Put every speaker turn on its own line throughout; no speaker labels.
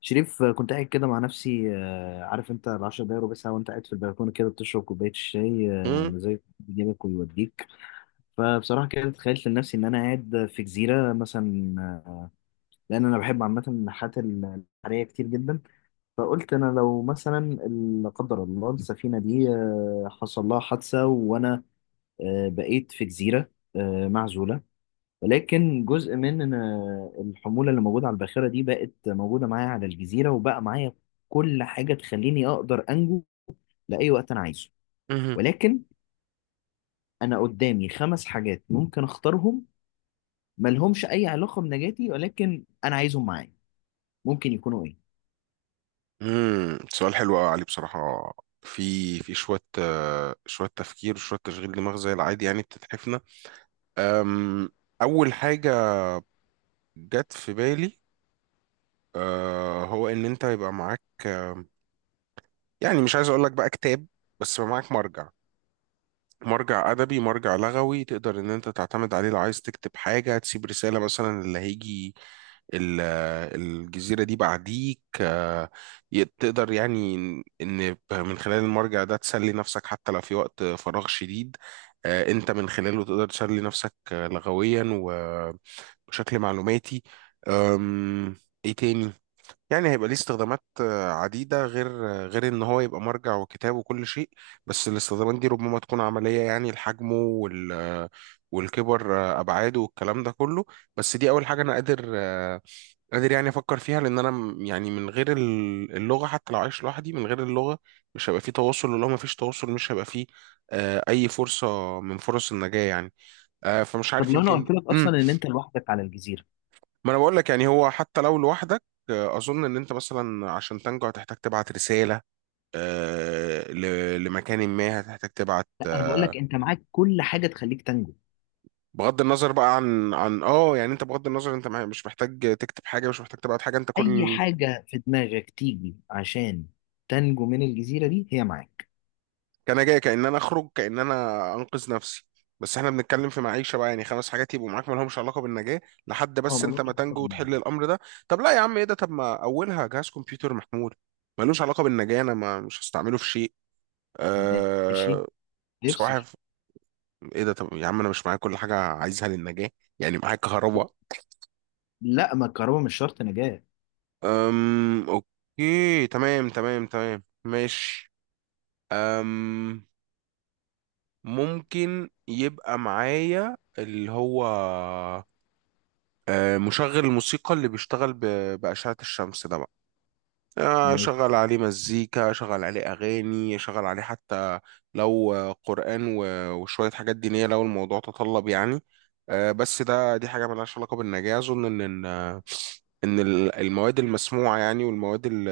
شريف كنت قاعد كده مع نفسي، عارف انت العشر دقايق ربع ساعة وانت قاعد في البلكونة كده بتشرب كوباية الشاي،
مم،
ومزاج يجيبك ويوديك. فبصراحة كده تخيلت لنفسي ان انا قاعد في جزيرة مثلا، لان انا بحب عامة النحات البحرية كتير جدا. فقلت انا لو مثلا لا قدر الله السفينة دي حصل لها حادثة وانا بقيت في جزيرة معزولة، ولكن جزء من الحمولة اللي موجودة على الباخرة دي بقت موجودة معايا على الجزيرة، وبقى معايا كل حاجة تخليني أقدر أنجو لأي وقت أنا عايزه.
مهم.
ولكن أنا قدامي خمس حاجات ممكن أختارهم، ملهمش أي علاقة بنجاتي ولكن أنا عايزهم معايا، ممكن يكونوا إيه؟
مم. سؤال حلو قوي علي، بصراحة. في شوية شوية تفكير وشوية تشغيل دماغ، زي العادي، يعني بتتحفنا. أم، أول حاجة جت في بالي، هو إن أنت يبقى معاك، يعني مش عايز أقول لك بقى كتاب، بس يبقى معاك مرجع. مرجع أدبي، مرجع لغوي، تقدر إن أنت تعتمد عليه لو عايز تكتب حاجة، تسيب رسالة مثلا اللي هيجي ال- الجزيرة دي بعديك، تقدر يعني إن من خلال المرجع ده تسلي نفسك حتى لو في وقت فراغ شديد. أنت من خلاله تقدر تسلي نفسك لغويا و- وشكل معلوماتي. أم، إيه تاني؟ يعني هيبقى ليه استخدامات عديدة، غير غير إن هو يبقى مرجع وكتاب وكل شيء. بس الاستخدامات دي ربما تكون عملية يعني لحجمه، والكبر، أبعاده والكلام ده كله. بس دي أول حاجة أنا قادر قادر يعني أفكر فيها، لأن أنا يعني من غير اللغة، حتى لو عايش لوحدي من غير اللغة مش هيبقى فيه تواصل، ولو ما فيش تواصل مش هيبقى فيه أي فرصة من فرص النجاة يعني. فمش
طب
عارف،
لو أنا
يمكن.
قلت لك أصلا إن أنت لوحدك على الجزيرة.
ما انا بقول لك يعني هو حتى لو لوحدك، اظن ان انت مثلا عشان تنجو هتحتاج تبعت رساله لمكان ما، هتحتاج تبعت
لا، أنا بقول لك أنت معاك كل حاجة تخليك تنجو،
بغض النظر بقى عن يعني. انت بغض النظر، انت مش محتاج تكتب حاجه، مش محتاج تبعت حاجه، انت
أي
كل
حاجة في دماغك تيجي عشان تنجو من الجزيرة دي هي معاك.
كان جاي، كان انا اخرج، كان انا انقذ نفسي. بس احنا بنتكلم في معيشه بقى، يعني 5 حاجات يبقوا معاك ما لهمش علاقه بالنجاه، لحد
اه،
بس انت
ملوش
ما
علاقة
تنجو وتحل الامر ده. طب لا يا عم، ايه ده؟ طب ما اولها جهاز كمبيوتر محمول، ملوش علاقه بالنجاه، انا ما مش هستعمله في شيء.
بالنجاة، ماشي،
آه، بصراحة
يفصل.
ايه ده؟ طب يا عم، انا مش معايا كل حاجة عايزها للنجاة، يعني معايا كهرباء.
لا، ما الكهرباء مش شرط نجاة.
اوكي، تمام تمام تمام، ماشي. أم... ممكن يبقى معايا اللي هو، مشغل الموسيقى اللي بيشتغل بأشعة الشمس ده بقى.
مش
شغل عليه مزيكا، شغل عليه أغاني، شغل عليه حتى لو قرآن و- وشوية حاجات دينية، لو الموضوع تطلب يعني. بس دي حاجة ملهاش علاقة بالنجاة. أظن إن إن المواد المسموعة يعني، والمواد ال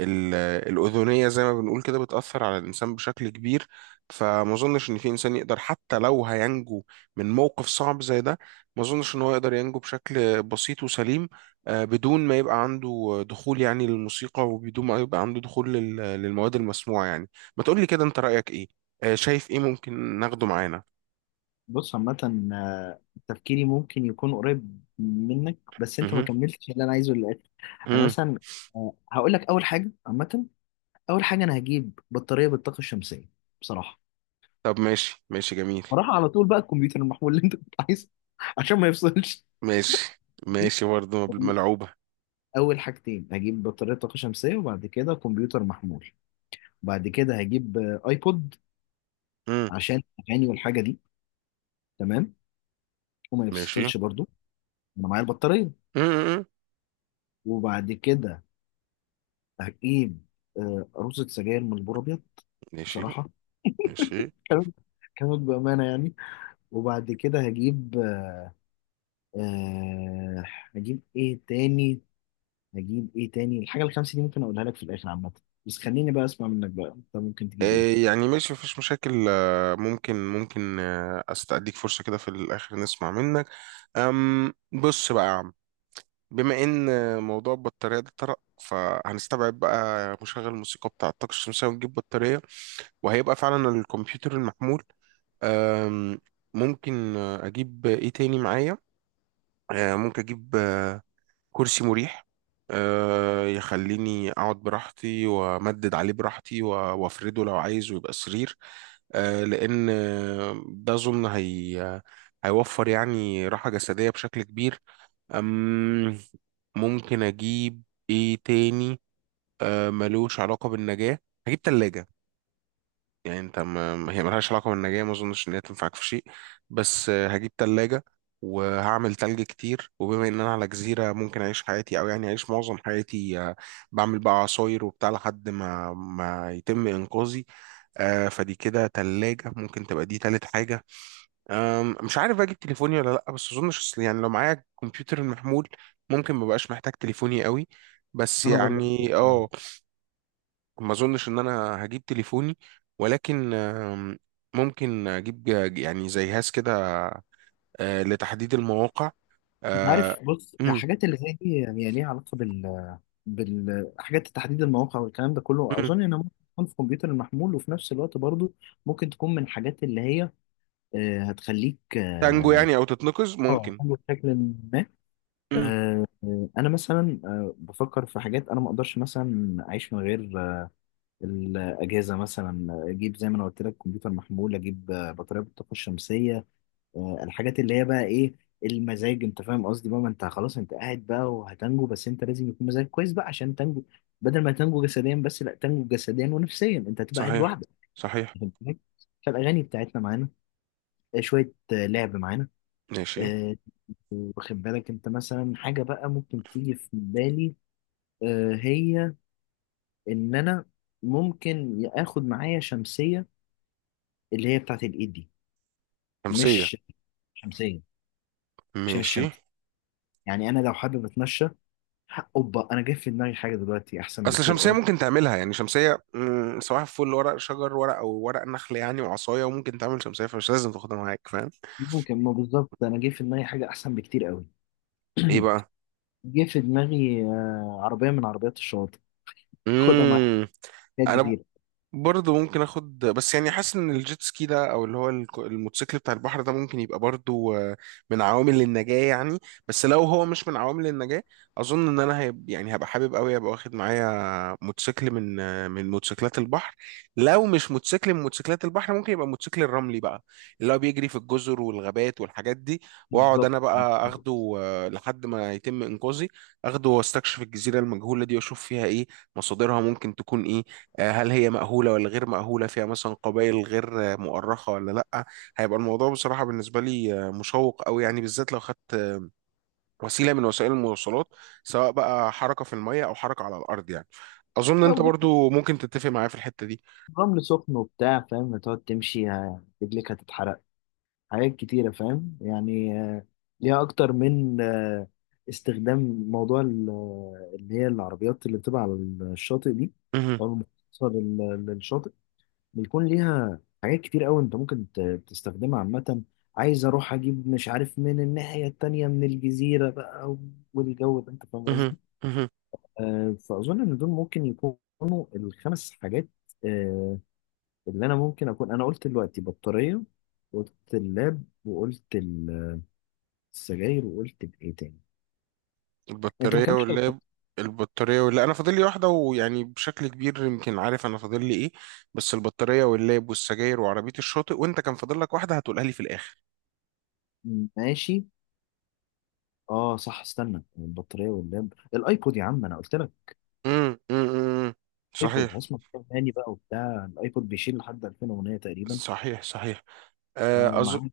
ال الأذنية، زي ما بنقول كده، بتأثر على الإنسان بشكل كبير. فما أظنش إن في إنسان يقدر، حتى لو هينجو من موقف صعب زي ده، ما أظنش إن هو يقدر ينجو بشكل بسيط وسليم بدون ما يبقى عنده دخول يعني للموسيقى، وبدون ما يبقى عنده دخول للمواد المسموعة يعني. ما تقولي كده، انت رأيك ايه؟ شايف ايه ممكن ناخده معانا؟
بص عامة، تفكيري ممكن يكون قريب منك بس انت ما
مهم.
كملتش اللي انا عايزه للاخر. انا
مم.
مثلا هقول لك اول حاجة عامة. اول حاجة انا هجيب بطارية بالطاقة الشمسية، بصراحة.
طب ماشي ماشي جميل.
بصراحة على طول بقى الكمبيوتر المحمول اللي انت كنت عايزه عشان ما يفصلش.
ماشي ماشي برضه،
دي
ملعوبة.
اول حاجتين، هجيب بطارية طاقة شمسية وبعد كده كمبيوتر محمول. بعد كده هجيب ايبود
مم.
عشان اغاني والحاجة دي، تمام، وما
ماشي.
يفصلش برضو، انا معايا البطارية.
مم.
وبعد كده هجيب آه، عروسة سجاير من البور أبيض
ماشي
بصراحة
ماشي.
كانت كانت بأمانة يعني وبعد كده هجيب آه هجيب إيه تاني، هجيب إيه تاني. الحاجة الخمسة دي ممكن أقولها لك في الآخر عامة، بس خليني بقى أسمع منك بقى، أنت ممكن تجيب إيه؟
يعني ماشي، مفيش مشاكل. ممكن استأديك فرصة كده في الآخر نسمع منك. أم بص بقى يا عم، بما ان موضوع البطارية ده طرق، فهنستبعد بقى مشغل الموسيقى بتاع الطاقة الشمسية ونجيب بطارية، وهيبقى فعلا الكمبيوتر المحمول. أم، ممكن اجيب ايه تاني معايا؟ ممكن اجيب كرسي مريح، يخليني اقعد براحتي، وامدد عليه براحتي، و- وافرده لو عايز ويبقى سرير، لان ده اظن هي هيوفر يعني راحة جسدية بشكل كبير. أم ممكن اجيب ايه تاني؟ ملوش علاقة بالنجاة، هجيب تلاجة. يعني انت هي ملهاش علاقة بالنجاة، ما اظنش ان هي تنفعك في شيء، بس هجيب تلاجة وهعمل تلج كتير. وبما ان انا على جزيرة، ممكن اعيش حياتي، او يعني اعيش معظم حياتي، بعمل بقى عصاير وبتاع، لحد ما يتم انقاذي. فدي كده تلاجة، ممكن تبقى دي تالت حاجة. مش عارف بقى اجيب تليفوني ولا لا، بس اظن شخص يعني لو معايا كمبيوتر المحمول ممكن مبقاش محتاج تليفوني قوي. بس
أنا برضه هحتاج-
يعني، ما اظنش ان انا هجيب تليفوني، ولكن ممكن اجيب يعني زي جهاز كده، لتحديد المواقع.
أنت
آه،
عارف، بص
أم،
الحاجات اللي زي دي هي ليها علاقة بالحاجات، تحديد المواقع والكلام ده كله
أم.
أظن إنها ممكن تكون في الكمبيوتر المحمول، وفي نفس الوقت برضه ممكن تكون من الحاجات اللي هي هتخليك
تانجو
اه،
يعني، او تتنقز
آه،
ممكن.
بشكل ما
أم،
انا مثلا بفكر في حاجات انا ما اقدرش مثلا اعيش من غير الاجهزه. مثلا اجيب زي ما انا قلت لك كمبيوتر محمول، اجيب بطاريه بالطاقه الشمسيه. الحاجات اللي هي بقى ايه؟ المزاج، انت فاهم قصدي بقى؟ ما انت خلاص انت قاعد بقى وهتنجو، بس انت لازم يكون مزاجك كويس بقى عشان تنجو. بدل ما تنجو جسديا بس، لا، تنجو جسديا ونفسيا، انت هتبقى قاعد
صحيح،
لوحدك،
صحيح.
فاهم؟ فالاغاني بتاعتنا معانا، شويه لعب معانا.
ماشي.
آه، واخد بالك انت، مثلا حاجة بقى ممكن تيجي في بالي هي ان انا ممكن اخد معايا شمسية، اللي هي بتاعت الايد دي،
خمسية.
مش شمسية عشان
ماشي.
الشمس، يعني انا لو حابب اتمشى. اوبا، انا جاي في دماغي حاجة دلوقتي احسن
اصل
بكتير
شمسيه
قوي.
ممكن تعملها، يعني شمسيه، سواء فل ورق شجر، ورق او ورق نخل يعني، وعصايه، وممكن تعمل شمسيه، فمش لازم تاخدها معاك، فاهم؟
ممكن ما بالظبط، انا جاي في دماغي حاجة احسن بكتير قوي.
ايه بقى؟
جه في دماغي عربية من عربيات الشواطئ، خدها معايا،
امم
حاجات
انا
كتير.
برضه ممكن اخد، بس يعني حاسس ان الجيت سكي ده، او اللي هو الموتوسيكل بتاع البحر ده، ممكن يبقى برضه من عوامل النجاة يعني. بس لو هو مش من عوامل النجاة، اظن ان انا يعني هبقى حابب قوي ابقى واخد معايا موتوسيكل من، من موتوسيكلات البحر. لو مش موتوسيكل من موتوسيكلات البحر، ممكن يبقى موتوسيكل الرملي بقى، اللي هو بيجري في الجزر والغابات والحاجات دي. واقعد
بالظبط.
انا بقى اخده، لحد ما يتم انقاذي. اخده واستكشف الجزيرة المجهولة دي، واشوف فيها ايه، مصادرها ممكن تكون ايه. هل هي مأهولة ولا غير مأهولة؟ فيها مثلا قبائل غير مؤرخة ولا لأ؟ هيبقى الموضوع بصراحة بالنسبة لي مشوق أوي يعني، بالذات لو خدت وسيلة من وسائل المواصلات، سواء بقى حركة في المية أو حركة على الأرض يعني. أظن أنت
أو جبت
برضو ممكن تتفق معايا في الحتة دي.
رمل سخن وبتاع، فاهم؟ هتقعد تمشي رجلك هتتحرق، حاجات كتيرة فاهم، يعني ليها أكتر من استخدام. موضوع اللي هي العربيات اللي بتبقى على الشاطئ دي،
مهم.
أو المخصصة للشاطئ، بيكون ليها حاجات كتير أوي، أنت ممكن تستخدمها عامة. عايز أروح أجيب، مش عارف، من الناحية التانية من الجزيرة بقى والجو ده، أنت فاهم
مهم.
قصدي؟
مهم.
فأظن إن دول ممكن يكونوا الخمس حاجات آه، اللي أنا ممكن أكون. أنا قلت دلوقتي بطارية، قلت اللاب، وقلت السجاير، وقلت بايه تاني؟ انت ما
البطارية
كملتش
واللاب.
الخط.
أنا فاضل لي واحدة، ويعني بشكل كبير يمكن عارف أنا فاضل لي إيه. بس البطارية واللاب والسجاير وعربية الشاطئ، وأنت كان فاضل لك واحدة هتقولها لي في الآخر.
ماشي، اه صح، استنى، البطاريه واللاب، الايبود، يا عم انا قلت لك
امم امم
الايبود.
صحيح
هسمع كتاب تاني بقى وبتاع، الايبود بيشيل لحد 2000 اغنيه تقريبا.
صحيح صحيح.
آه،
آه، أظ...
معاك.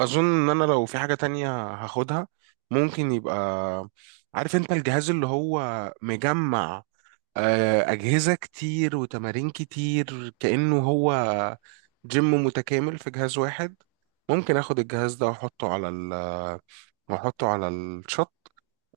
أظن إن أنا لو في حاجة تانية هاخدها، ممكن يبقى، عارف أنت الجهاز اللي هو مجمع أجهزة كتير وتمارين كتير، كأنه هو جيم متكامل في جهاز واحد. ممكن آخد الجهاز ده وأحطه على الشط،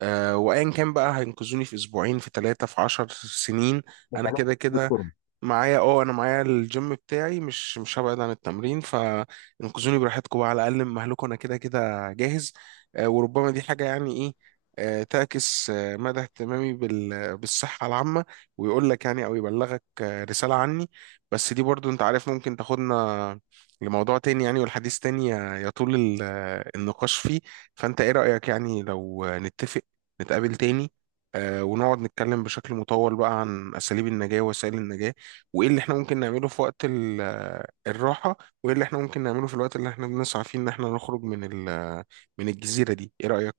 وأيا كان بقى، هينقذوني في 2 أسبوع، في 3، في 10 سنين، أنا كده كده
بالفورم.
معايا. اه انا معايا الجيم بتاعي، مش هبعد عن التمرين، فانقذوني براحتكم بقى، على الاقل من مهلكم، انا كده كده جاهز. وربما دي حاجه يعني ايه، تعكس مدى اهتمامي بالصحه العامه، ويقول لك يعني، او يبلغك رساله عني. بس دي برضو انت عارف ممكن تاخدنا لموضوع تاني يعني، والحديث تاني يطول النقاش فيه. فانت ايه رايك، يعني لو نتفق نتقابل تاني ونقعد نتكلم بشكل مطول بقى، عن اساليب النجاه ووسائل النجاه، وايه اللي احنا ممكن نعمله في وقت الراحة، وايه اللي احنا ممكن نعمله في الوقت اللي احنا بنسعى فيه ان احنا نخرج من من الجزيرة دي؟ ايه رأيك؟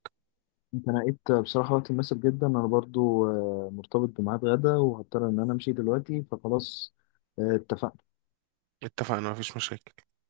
انت نقيت بصراحه وقت مناسب جدا، انا برضو مرتبط بميعاد غدا وهضطر ان انا امشي دلوقتي، فخلاص، اتفقنا.
اتفقنا، مفيش مشاكل.